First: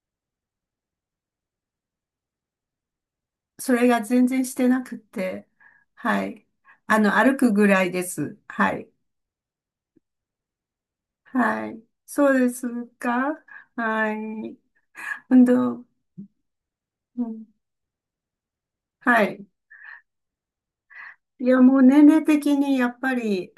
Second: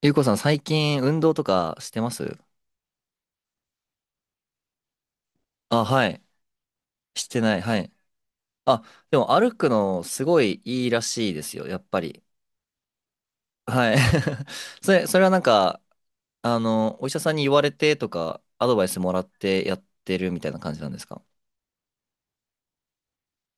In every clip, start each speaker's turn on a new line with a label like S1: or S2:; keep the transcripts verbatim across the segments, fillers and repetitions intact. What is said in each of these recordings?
S1: ゆうこさん、最近運動とかしてます？
S2: それが全然してなくて、
S1: あ、はい。
S2: はい。あの、
S1: し
S2: 歩
S1: て
S2: く
S1: ない。
S2: ぐ
S1: は
S2: らい
S1: い。
S2: です。は
S1: あ、
S2: い。
S1: でも歩くのすごいいいらしいですよ、
S2: は
S1: や
S2: い。
S1: っぱり。
S2: そうですか？
S1: はい。
S2: はい。
S1: それ、それはなん
S2: 運
S1: か、
S2: 動、
S1: あの、お医者
S2: う
S1: さんに
S2: ん、
S1: 言われてとか、アドバイスもら
S2: は
S1: っ
S2: い。
S1: てやってるみたいな感じなんですか？
S2: いや、もう年齢的にやっぱり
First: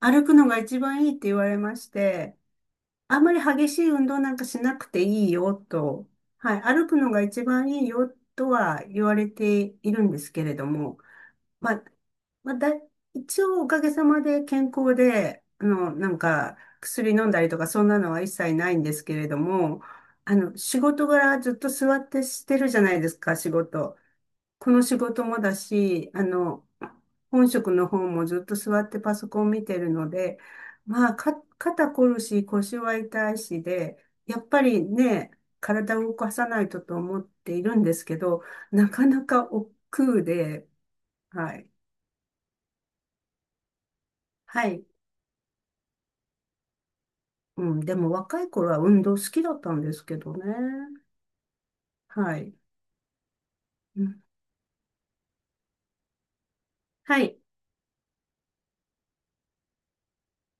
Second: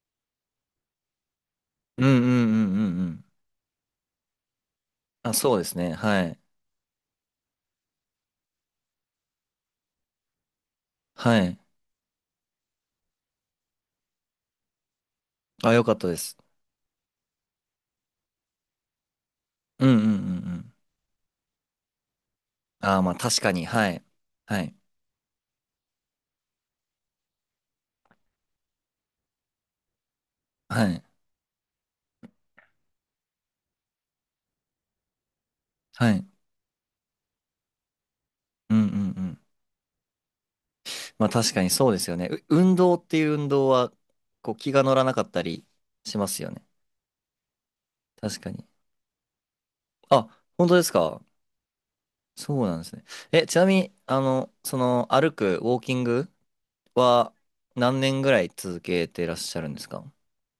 S2: 歩くのが一番いいって言われまし
S1: うんうん
S2: て、
S1: うんうんう
S2: あん
S1: ん。
S2: まり激しい運動なんかしなくていい
S1: あ、そ
S2: よ
S1: うですね。
S2: と、
S1: はい。
S2: はい。歩くのが一番いいよとは言われているんですけれども、
S1: はい。
S2: まあ、まあ、だ、一応おかげさまで健康で、あ
S1: あ、よか
S2: の、
S1: った
S2: な
S1: で
S2: ん
S1: す。
S2: か薬飲んだりとかそんなのは一切ないんですけれども、
S1: うんうんうんう
S2: あの、
S1: ん。
S2: 仕事柄ずっと座ってしてるじゃな
S1: あ
S2: い
S1: ー、
S2: で
S1: まあ
S2: すか、
S1: 確
S2: 仕
S1: かに。は
S2: 事。
S1: い。は
S2: こ
S1: い。
S2: の仕事もだし、あの、本職の方もずっと座ってパソコン見てるので、
S1: はい。
S2: まあ、か、肩こるし、腰は痛いしで、やっぱりね、体を
S1: は
S2: 動
S1: い。
S2: かさないとと思っているんですけど、
S1: うんう
S2: なか
S1: んう
S2: な
S1: ん。
S2: か億劫で、
S1: まあ確
S2: は
S1: か
S2: い。
S1: にそうですよね。う運動っていう運動は、こう
S2: は
S1: 気が
S2: い。
S1: 乗らなかったりしますよね。
S2: うん、でも
S1: 確
S2: 若
S1: か
S2: い
S1: に。
S2: 頃は運動好きだったんですけ
S1: あ、
S2: どね。
S1: 本当ですか？
S2: は
S1: そ
S2: い。
S1: うなんですね。え、ちなみに、
S2: う
S1: あ
S2: ん。
S1: の、その歩く、ウォーキング
S2: は
S1: は
S2: い。
S1: 何年ぐらい続けてらっしゃるんですか？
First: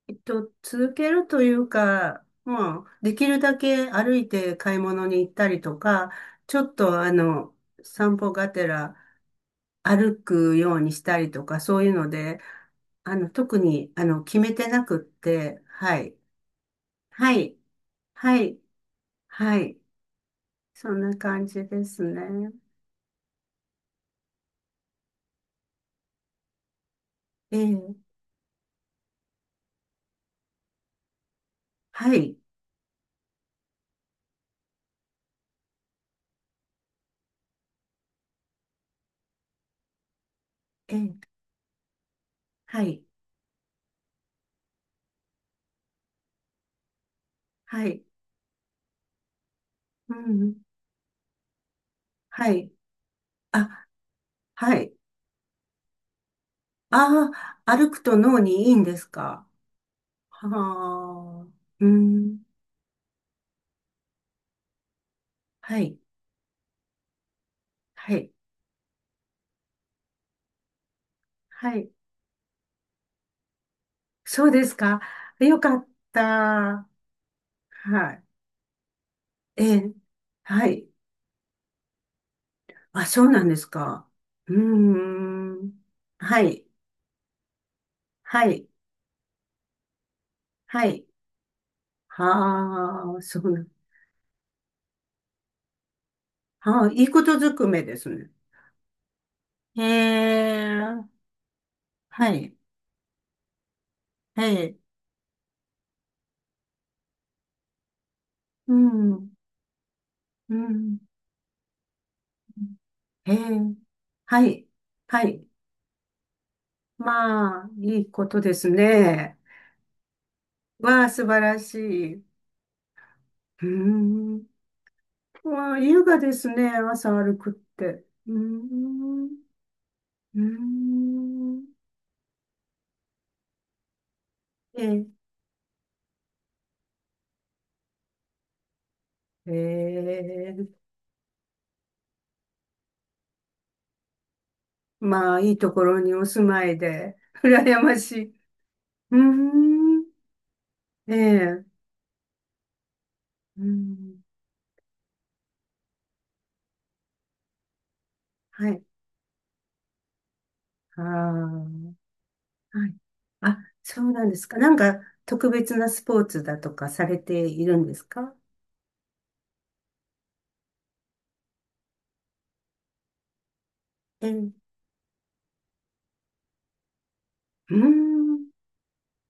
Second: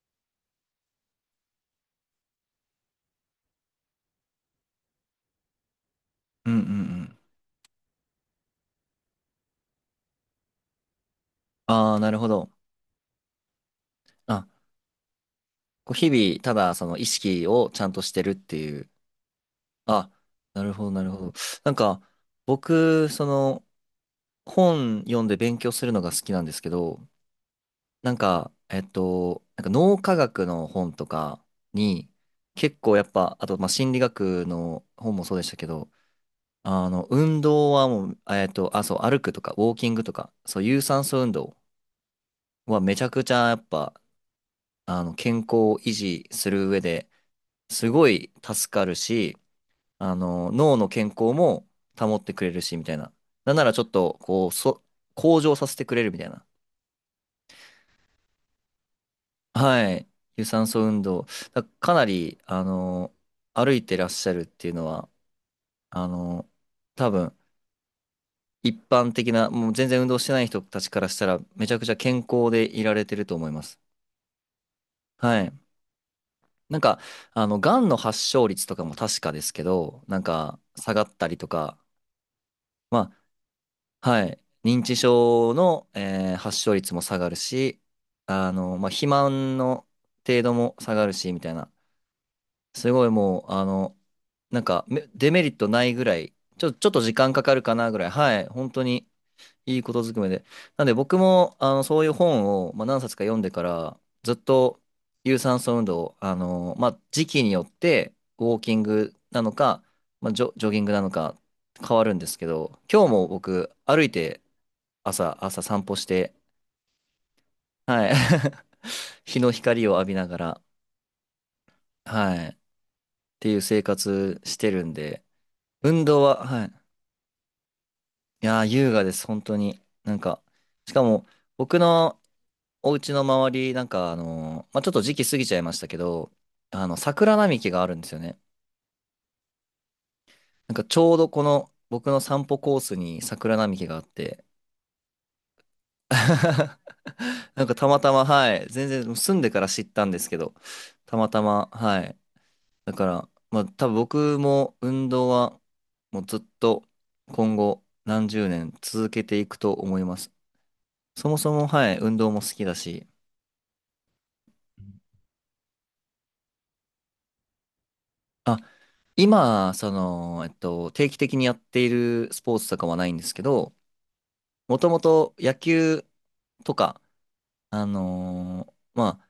S2: えっと、続けるというか、まあ、できるだけ歩いて買い物に行ったりとか、
S1: うんう
S2: ち
S1: んう
S2: ょっとあ
S1: ん。
S2: の、散歩がてら歩くようにしたりとか、そういう
S1: ああ
S2: の
S1: なるほ
S2: で、
S1: ど。
S2: あの、特に、あの、決
S1: あ、
S2: めてなくって、
S1: こう
S2: は
S1: 日
S2: い。
S1: 々、ただその意
S2: は
S1: 識
S2: い。
S1: をちゃんとしてるっ
S2: は
S1: て
S2: い。
S1: いう。
S2: はい。
S1: あ、なるほど、
S2: そん
S1: なる
S2: な
S1: ほど。
S2: 感じ
S1: なん
S2: で
S1: か、
S2: すね。
S1: 僕、その、本読んで勉強するのが好きなんですけど、
S2: ええ。
S1: なんか、えっと、なんか脳科学の本とかに、
S2: はい。
S1: 結構やっぱ、あと、まあ、心理学の本もそうでしたけど、あの、運動はもう、えっと、あ、そう、歩くとか、ウォーキングとか、そう、有
S2: え
S1: 酸
S2: え。
S1: 素運動は
S2: は
S1: めち
S2: い。
S1: ゃくちゃやっぱ、あの、健康を維持する上で
S2: は
S1: す
S2: い。
S1: ごい助かるし、あ
S2: う
S1: の、
S2: ん。
S1: 脳の健康も保ってくれ
S2: は
S1: る
S2: い。
S1: し、みたいな。なんならちょ
S2: あ、
S1: っと、こう、
S2: は
S1: そ、
S2: い。
S1: 向上させてくれるみたいな。
S2: ああ、歩くと脳にいいんですか？
S1: はい。有酸素運動。
S2: はあ。
S1: だ
S2: う
S1: かな
S2: ん。
S1: り、あの、歩いてらっしゃるっていうのは、
S2: はい。
S1: あの、多分、
S2: はい。
S1: 一般的な、もう全然運動してない人たちからしたら、めち
S2: は
S1: ゃくち
S2: い。
S1: ゃ健康でいられてると思います。
S2: そうですか。
S1: はい。
S2: よかっ
S1: なん
S2: た。
S1: か、あの、がんの
S2: は
S1: 発
S2: い。
S1: 症率とかも確かですけ
S2: ええ。
S1: ど、なんか、
S2: はい。
S1: 下がったりとか、
S2: あ、
S1: ま
S2: そうなんですか。
S1: あ、はい。
S2: う
S1: 認知症
S2: ーん。
S1: の、えー
S2: は
S1: 発
S2: い。
S1: 症率も下がるし、
S2: は
S1: あ
S2: い。
S1: の、まあ、肥満の程度も
S2: は
S1: 下が
S2: い。
S1: るし、みたいな。すごい
S2: はあ、
S1: も
S2: そう
S1: う、
S2: な
S1: あ
S2: ん。
S1: の、なんかめデメリットないぐらい、ちょ、
S2: は
S1: ちょっ
S2: あ、
S1: と
S2: いい
S1: 時
S2: こ
S1: 間
S2: と
S1: かか
S2: ず
S1: る
S2: く
S1: か
S2: め
S1: な
S2: で
S1: ぐら
S2: す
S1: い、
S2: ね。
S1: はい、本当にいい
S2: え
S1: ことずくめで。なんで僕
S2: え。
S1: も、あの、そういう
S2: は
S1: 本
S2: い。
S1: を、まあ、何冊か読んでから、ずっ
S2: ええ。
S1: と有酸素運動を、あの、まあ、時期によって、ウォーキ
S2: う
S1: ング
S2: ん。
S1: なのか、まあ、ジョ、
S2: う
S1: ジョギング
S2: ん。
S1: なのか変わるんですけど、今日も
S2: ええ、
S1: 僕、歩いて
S2: はい、は
S1: 朝、
S2: い。
S1: 朝散歩して、
S2: まあ、い
S1: は
S2: い
S1: い、
S2: ことです ね。
S1: 日の光を浴びながら、
S2: わあ、素晴らしい。う
S1: はい、っていう
S2: ー
S1: 生活
S2: ん。
S1: してるんで、
S2: まあ、優
S1: 運
S2: 雅
S1: 動
S2: で
S1: は、
S2: す
S1: は
S2: ね、
S1: い、
S2: 朝歩くって。うー
S1: いやー、優雅です、
S2: ん。
S1: 本当に。なん
S2: う
S1: か、
S2: ー
S1: しかも、
S2: ん。
S1: 僕のお家の周り、なんか、あのーまあ、
S2: え
S1: ちょっと
S2: え、
S1: 時期過ぎちゃいましたけど、あの、桜並木があるんですよね。
S2: え
S1: な
S2: え、
S1: んか、ちょうどこの、僕の散歩コースに桜並木があって、
S2: まあ、いいところにお 住まいで、
S1: なんか、
S2: 羨
S1: た
S2: ま
S1: また
S2: し
S1: ま、
S2: い。
S1: はい、全然、
S2: うー
S1: 住んでから知った
S2: ん。
S1: んですけど、
S2: え
S1: たまた
S2: え、う
S1: ま、はい。だから、ま
S2: ー
S1: あ、多分
S2: ん。
S1: 僕も運動は、もうずっと、今後、何十
S2: は
S1: 年
S2: い。
S1: 続けていくと思います。
S2: あ
S1: そもそも、
S2: あ、
S1: はい、運動も好きだ
S2: はい。
S1: し、
S2: あ、そうなんですか。なんか、特別なスポーツだとかされているんですか？
S1: あ、今、その、えっと、定期的にやっているスポーツとかはないんですけど、
S2: ええ、う
S1: もともと野球とか、
S2: ー
S1: あ
S2: ん。
S1: のーまあ、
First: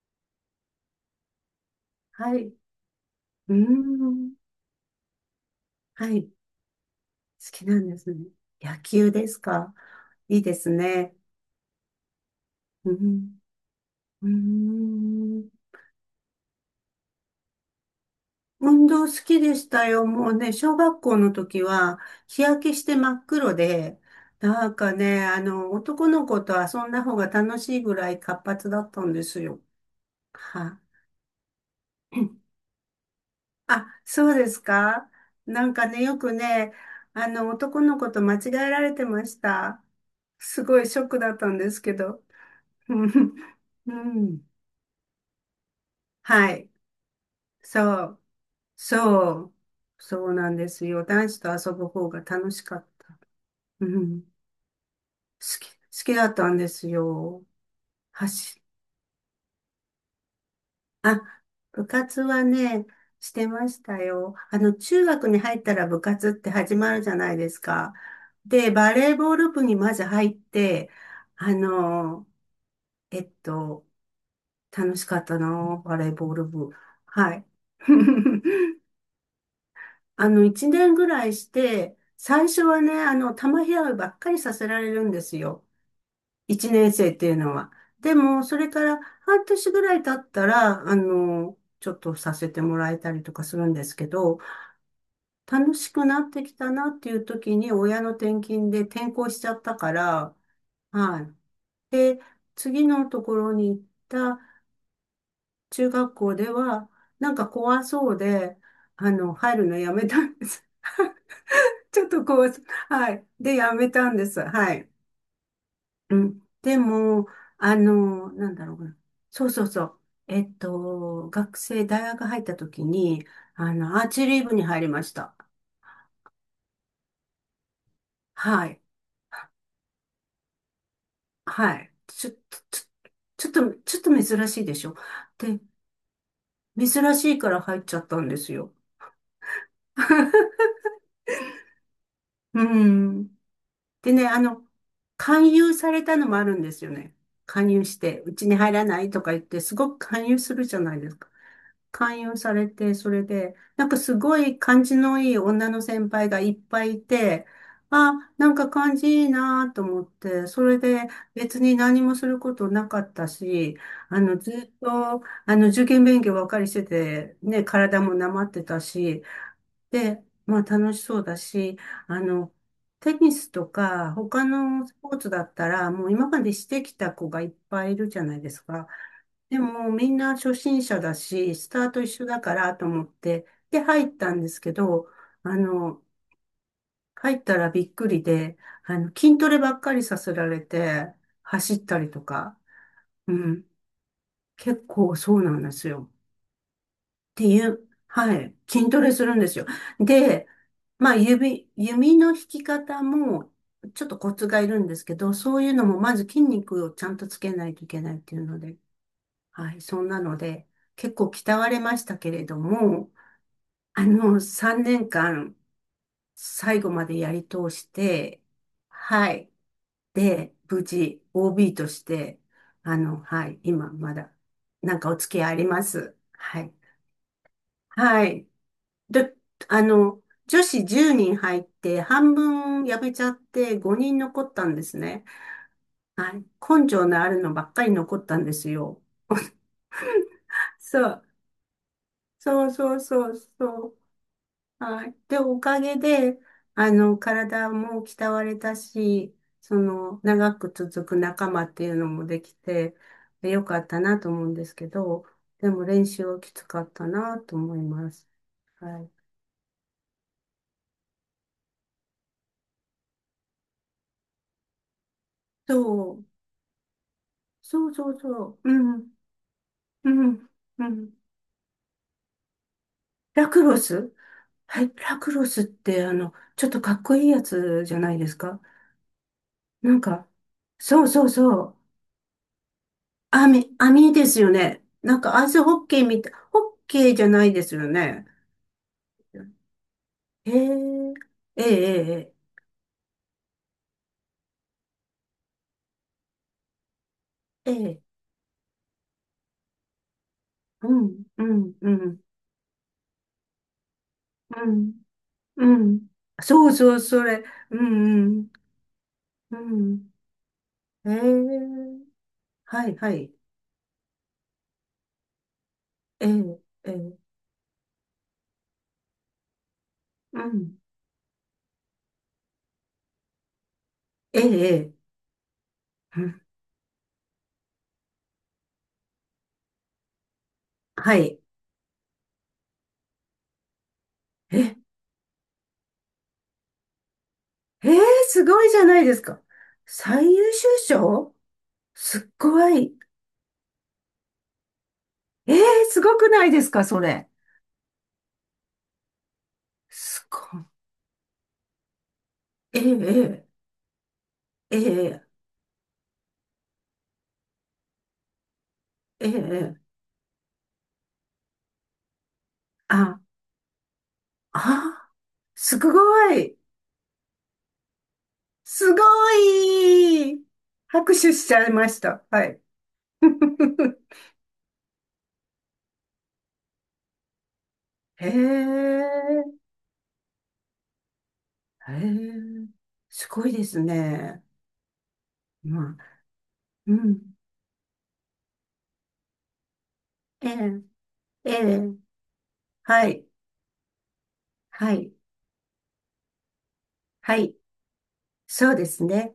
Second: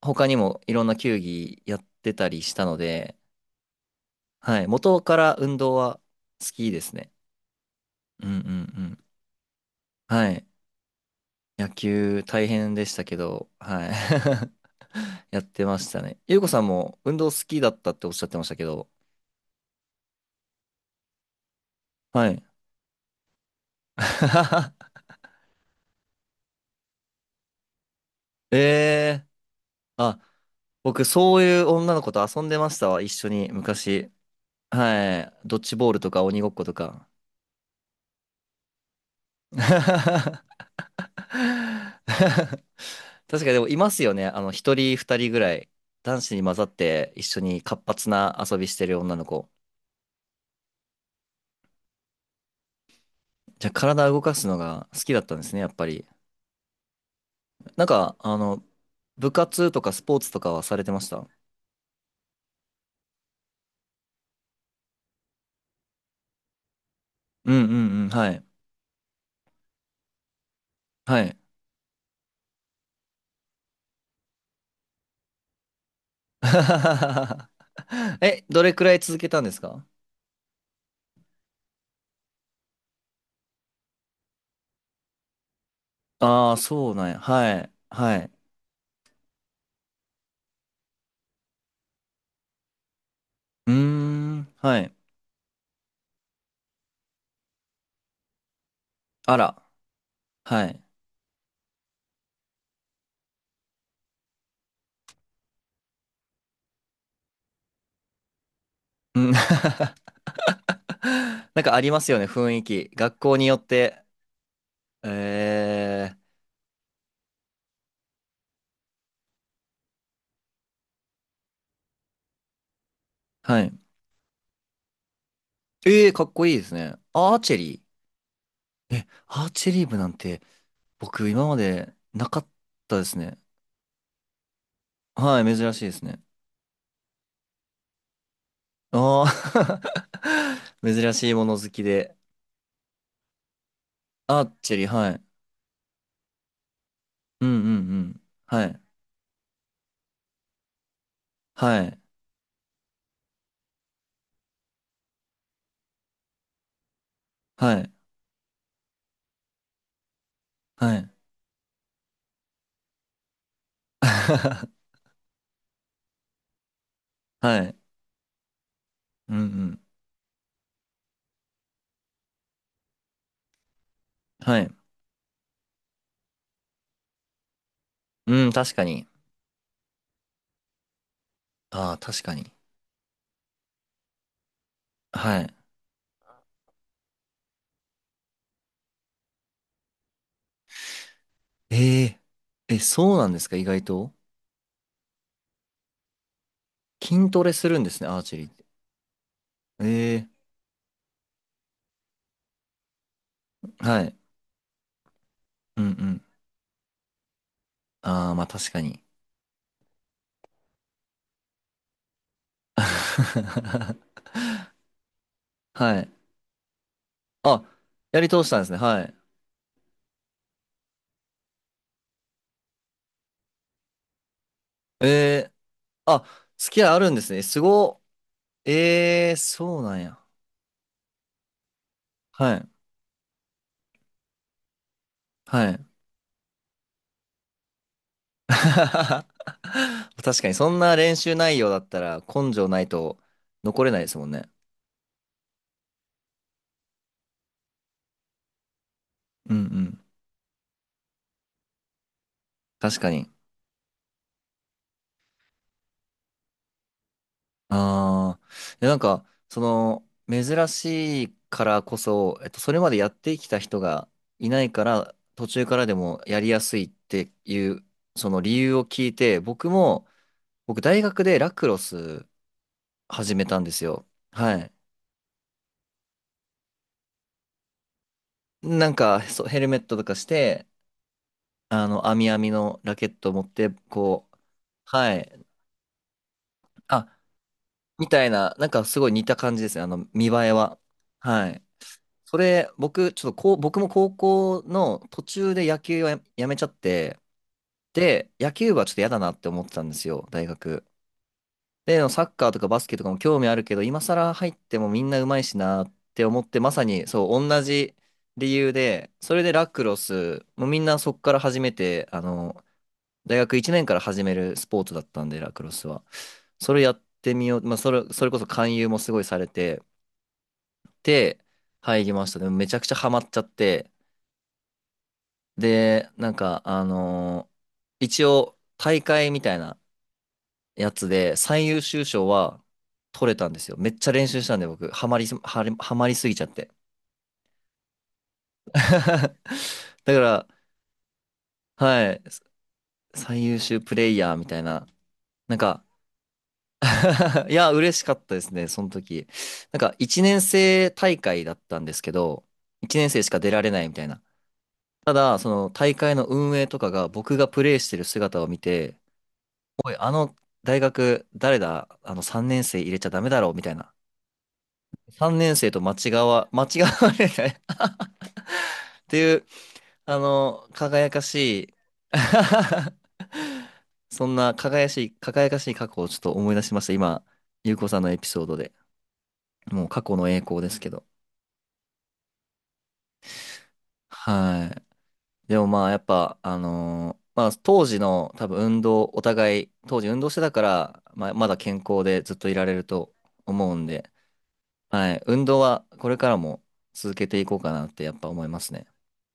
S1: 他にもいろんな球技やってた
S2: は
S1: り
S2: い、
S1: し
S2: う
S1: たので、
S2: ーん。
S1: はい、元から運動は
S2: はい。好
S1: 好きですね。
S2: きなんです
S1: う
S2: ね。
S1: んうん
S2: 野
S1: うん。
S2: 球ですか？
S1: は
S2: いい
S1: い。
S2: ですね。
S1: 野球大変で
S2: う
S1: したけ
S2: ん、
S1: ど、はい。
S2: うー
S1: やっ
S2: ん。
S1: てましたね。ゆうこさんも運動好きだったっておっしゃってましたけ
S2: 運
S1: ど、
S2: 動好きでしたよ。もうね、小学校の時は
S1: はい。
S2: 日焼けして真っ黒で、なんか ね、あの、男の子と遊んだ方が楽しいぐらい活
S1: え
S2: 発だったんで
S1: え
S2: すよ。
S1: ー、あ、
S2: は
S1: 僕、そういう女の子と
S2: い。
S1: 遊んでましたわ、一緒に、
S2: あ、
S1: 昔。
S2: そうですか？
S1: はい。ドッ
S2: なん
S1: ジ
S2: か
S1: ボール
S2: ね、
S1: と
S2: よ
S1: か
S2: く
S1: 鬼ごっこ
S2: ね、
S1: とか。
S2: あの、男の子と間違えられてまし た。すごいショックだったんですけど。うん。
S1: 確かにでもいま
S2: う
S1: すよね。あ
S2: ん。
S1: の、一人二人ぐらい、男子に
S2: は
S1: 混ざっ
S2: い。
S1: て一緒に活
S2: そ
S1: 発
S2: う。
S1: な遊びしてる女の
S2: そ
S1: 子。
S2: う。そうなんですよ。男子と遊ぶ方が楽しかった。
S1: じゃあ、
S2: う
S1: 体動
S2: ん。好
S1: かすのが好きだったんですね、や
S2: き、
S1: っ
S2: 好
S1: ぱり。
S2: きだったんですよ。
S1: なんか、あ
S2: 走
S1: の、部活とかスポーツとかはされてまし
S2: あ、
S1: た？
S2: 部活はね、してましたよ。あの、中学に入ったら部活って始まるじゃないで
S1: う
S2: す
S1: んう
S2: か。
S1: んうん、はい。
S2: で、バレーボール部にまず入って、
S1: はい。
S2: あの、えっと、楽しかったな、バレーボール部。はい。
S1: え、どれくらい続けたんですか？
S2: あの、一年ぐらいして、最初はね、あの、球拾いばっかりさせられるんですよ。
S1: ああー、
S2: 一
S1: そ
S2: 年
S1: うなん
S2: 生っ
S1: や。
S2: ていうの
S1: は
S2: は。
S1: い。
S2: で
S1: はい。
S2: も、それから半年ぐらい経ったら、あの、ちょっとさせてもらえたりとかする
S1: う
S2: ん
S1: ー
S2: ですけど、
S1: ん、はい。
S2: 楽しくなってきたなっていう時に親の転勤で転校
S1: あ
S2: しちゃっ
S1: ら、
S2: たから、
S1: はい。
S2: はい。で、次のところに行った中学校では、なんか怖そうで、あ
S1: うん
S2: の、入るのや めたんです。
S1: なんかあ りま
S2: ちょっ
S1: すよ
S2: と
S1: ね、雰
S2: 怖そ
S1: 囲
S2: う。
S1: 気。
S2: は
S1: 学
S2: い。
S1: 校によ
S2: で、
S1: っ
S2: やめ
S1: て。
S2: たんです。はい。
S1: え
S2: う
S1: ー、
S2: ん。でも、あの、なんだろうな。そうそうそう。えっと、学生、大学入った時に、
S1: は
S2: あ
S1: い。
S2: の、アーチェリー部に入りました。
S1: えー、かっこいいですね。アーチェリ
S2: はい。
S1: ー。え、アーチェリー部なんて僕今ま
S2: はい。
S1: で
S2: ち
S1: な
S2: ょ、ちょ、
S1: かったですね。
S2: ちょっと、ちょっと珍しいでしょ。
S1: はい、
S2: で、
S1: 珍しいですね。
S2: 珍しいから入っちゃったんですよ。
S1: ああ 珍しいもの好きで。
S2: うん。でね、あ
S1: アー
S2: の、
S1: チェリー、はい。
S2: 勧誘されたのもあるんですよね。
S1: うんう
S2: 勧誘
S1: んう
S2: し
S1: ん。
S2: て、うちに
S1: は
S2: 入
S1: い。
S2: らないとか言って、すごく勧誘するじゃないですか。
S1: はい。
S2: 勧誘されて、それで、なんかすごい感じのいい女の先輩がいっぱいいて、
S1: はい。
S2: あ、なんか感じいいなと思って、それ
S1: は
S2: で
S1: い。
S2: 別に何もすることなかったし、あの、ずっ と、あの、受験勉強ばっかりしてて、
S1: は
S2: ね、
S1: い。
S2: 体もなまってたし、
S1: うんうん。
S2: で、まあ楽しそうだし、あの、テニスとか他
S1: はい。
S2: のスポーツだったら、もう今までしてきた子がいっぱいいるじゃない
S1: う
S2: で
S1: ん、
S2: す
S1: 確か
S2: か。
S1: に。
S2: でもみんな初心者だし、スタ
S1: あ
S2: ー
S1: あ、
S2: ト一
S1: 確
S2: 緒
S1: か
S2: だ
S1: に。
S2: からと思って、で入ったんですけど、
S1: はい。
S2: あの、入ったらびっくりで、あの、筋トレばっかりさせられて、走った
S1: え
S2: り
S1: え
S2: とか、
S1: え、そうなん
S2: う
S1: ですか、意
S2: ん、
S1: 外と。
S2: 結構そうなんですよ。
S1: 筋
S2: っ
S1: ト
S2: て
S1: レ
S2: い
S1: するん
S2: う、
S1: ですね、アー
S2: は
S1: チェリーっ
S2: い、
S1: て。
S2: 筋トレするんですよ。
S1: え
S2: で、まあ、指、弓の引き方も、
S1: え
S2: ち
S1: は
S2: ょっ
S1: い。
S2: とコツがいるんですけど、そういう
S1: うん
S2: の
S1: う
S2: も、まず
S1: ん。
S2: 筋肉をちゃんとつけないといけないっ
S1: ああ、
S2: てい
S1: ま
S2: う
S1: あ
S2: の
S1: 確
S2: で、
S1: かに。
S2: はい、そんなので、結構鍛われましたけれども、あ の、さんねんかん、
S1: はい。
S2: 最後までやり
S1: あ、
S2: 通し
S1: やり
S2: て、
S1: 通したんですね、はい。
S2: はい、で、無事、オービー として、あの、はい、今、まだ、なん
S1: え
S2: かお付き合い
S1: え
S2: あります。
S1: あ、
S2: はい。
S1: 付き合いあるんですね。すご。
S2: はい。
S1: え
S2: で、
S1: えそう
S2: あ
S1: なんや。
S2: の、女子じゅうにん入って、半
S1: はい。
S2: 分やめちゃってごにん残ったんですね。
S1: はい。
S2: はい。根性のあるのばっかり残ったんですよ。
S1: 確かに、そんな
S2: そ
S1: 練
S2: う。
S1: 習内容だったら根
S2: そ
S1: 性
S2: う
S1: ない
S2: そう
S1: と
S2: そう
S1: 残
S2: そ
S1: れな
S2: う。
S1: いですもんね。
S2: はい。で、おかげで、あの、体も鍛われたし、
S1: うんう
S2: そ
S1: ん。
S2: の、長く続く仲間っていうのもできて、
S1: 確かに。
S2: でよかったなと思うんですけど、でも練習はきつかったなと思います。
S1: ああ、いやなん
S2: は
S1: か、
S2: い。
S1: その、珍しいからこそ、えっと、それまでやってきた人がいないから、途中
S2: そ
S1: からでも
S2: う。
S1: やりやすいっていう、
S2: そうそう
S1: その理
S2: そう。う
S1: 由を聞
S2: ん。
S1: いて、僕も、
S2: うん、
S1: 僕、
S2: う
S1: 大
S2: ん。
S1: 学でラクロス始め
S2: ラ
S1: た
S2: ク
S1: んで
S2: ロ
S1: すよ。
S2: ス。
S1: はい。
S2: はい、ラクロスって、あの、ちょっとかっこいいやつじゃないですか。
S1: なんか、そう、ヘルメッ
S2: な
S1: ト
S2: ん
S1: とかし
S2: か、
S1: て、
S2: そうそうそう。
S1: あの、網網のラケットを持っ
S2: 網、
S1: て、
S2: 網で
S1: こう、
S2: すよね。
S1: は
S2: なんかア
S1: い。
S2: イスホッケーみたい、ホッケー
S1: あ、
S2: じゃないですよ
S1: みた
S2: ね。
S1: いな、なんかすごい似た感じですね。あの、見栄
S2: へ
S1: えは。
S2: え、
S1: はい。
S2: ええ、え
S1: そ
S2: え、
S1: れ、僕、ちょっとこう、僕も高校の途中で野球はや、やめちゃって、
S2: ええ、
S1: で、野球部はちょっと嫌だなって思ってたんですよ、大学。
S2: うん、うん、う
S1: で、
S2: ん、
S1: サッカーとかバスケとかも興味あるけど、今更入っ
S2: う
S1: ても
S2: ん、
S1: みんな上手いし
S2: う
S1: なっ
S2: ん。
S1: て思って、
S2: そ
S1: ま
S2: う
S1: さ
S2: そう、
S1: に
S2: そ
S1: そ
S2: れ、
S1: う、同
S2: う
S1: じ
S2: ん、
S1: 理由で、それで
S2: う
S1: ラクロ
S2: ん、
S1: ス、もうみんなそ
S2: う
S1: こから始め
S2: ん。え
S1: て、
S2: え、
S1: あの、
S2: はい、はい、
S1: 大学いちねんから始めるスポーツだったんで、ラクロスは。
S2: ええ、
S1: それや
S2: え
S1: っ
S2: え、
S1: てみよう、まあ、それ、それこそ勧誘もすごいされて、
S2: うん、
S1: で、入りました。でもめちゃくちゃハマっちゃって、
S2: ええ、ええ。
S1: で、
S2: う
S1: なん
S2: ん。
S1: か、あのー一応、大会みたいなやつ
S2: は
S1: で、
S2: い。
S1: 最優秀賞は取れたんですよ。めっちゃ練習した
S2: え
S1: んで、僕、ハマりす、ハリハマりすぎちゃって。
S2: ええ、すごいじゃな いですか。
S1: だか
S2: 最
S1: ら、
S2: 優秀賞、
S1: は
S2: す
S1: い、
S2: っごい。
S1: 最優秀プレイヤーみたいな、
S2: え
S1: なん
S2: え、
S1: か
S2: すごくないですか、それ。
S1: いや、嬉しかったですね、その時。なんか、1
S2: す
S1: 年
S2: ごい。
S1: 生大会だったんですけど、
S2: え
S1: いちねん生しか
S2: え
S1: 出られないみたいな。
S2: え
S1: た
S2: ええ
S1: だ、その大会の運営とかが僕がプレイしてる姿を見て、
S2: ーえーえー、
S1: おい、あの大学、誰だあのさんねん生入れちゃ
S2: あ、
S1: ダメだろうみたいな。
S2: あ、
S1: さんねん生
S2: す
S1: と間違
S2: ご
S1: わ、
S2: い。
S1: 間違われない
S2: すご
S1: っていう、あ
S2: い。
S1: の、輝
S2: 拍
S1: か
S2: 手
S1: し
S2: しちゃい
S1: い
S2: ました。はい。
S1: そんな輝かしい、輝かしい過去をちょっと思い出しました。今、ゆうこさんのエピ
S2: へ
S1: ソードで。
S2: え、
S1: もう過去の栄光ですけど。
S2: へえ、すごいですね。
S1: はい。でもまあ、や
S2: ま
S1: っ
S2: あ、
S1: ぱ、あ
S2: う
S1: のー
S2: ん。
S1: まあ、当時の多分運動、お互い、当時運動して
S2: え
S1: たか
S2: え、
S1: ら、まあ、ま
S2: え
S1: だ健康
S2: え、
S1: でずっといられる
S2: は
S1: と
S2: い、
S1: 思うんで、
S2: は
S1: は
S2: い、
S1: い。運動はこれからも続け
S2: は
S1: てい
S2: い、
S1: こうかなってやっぱ思います
S2: そう
S1: ね。
S2: ですね。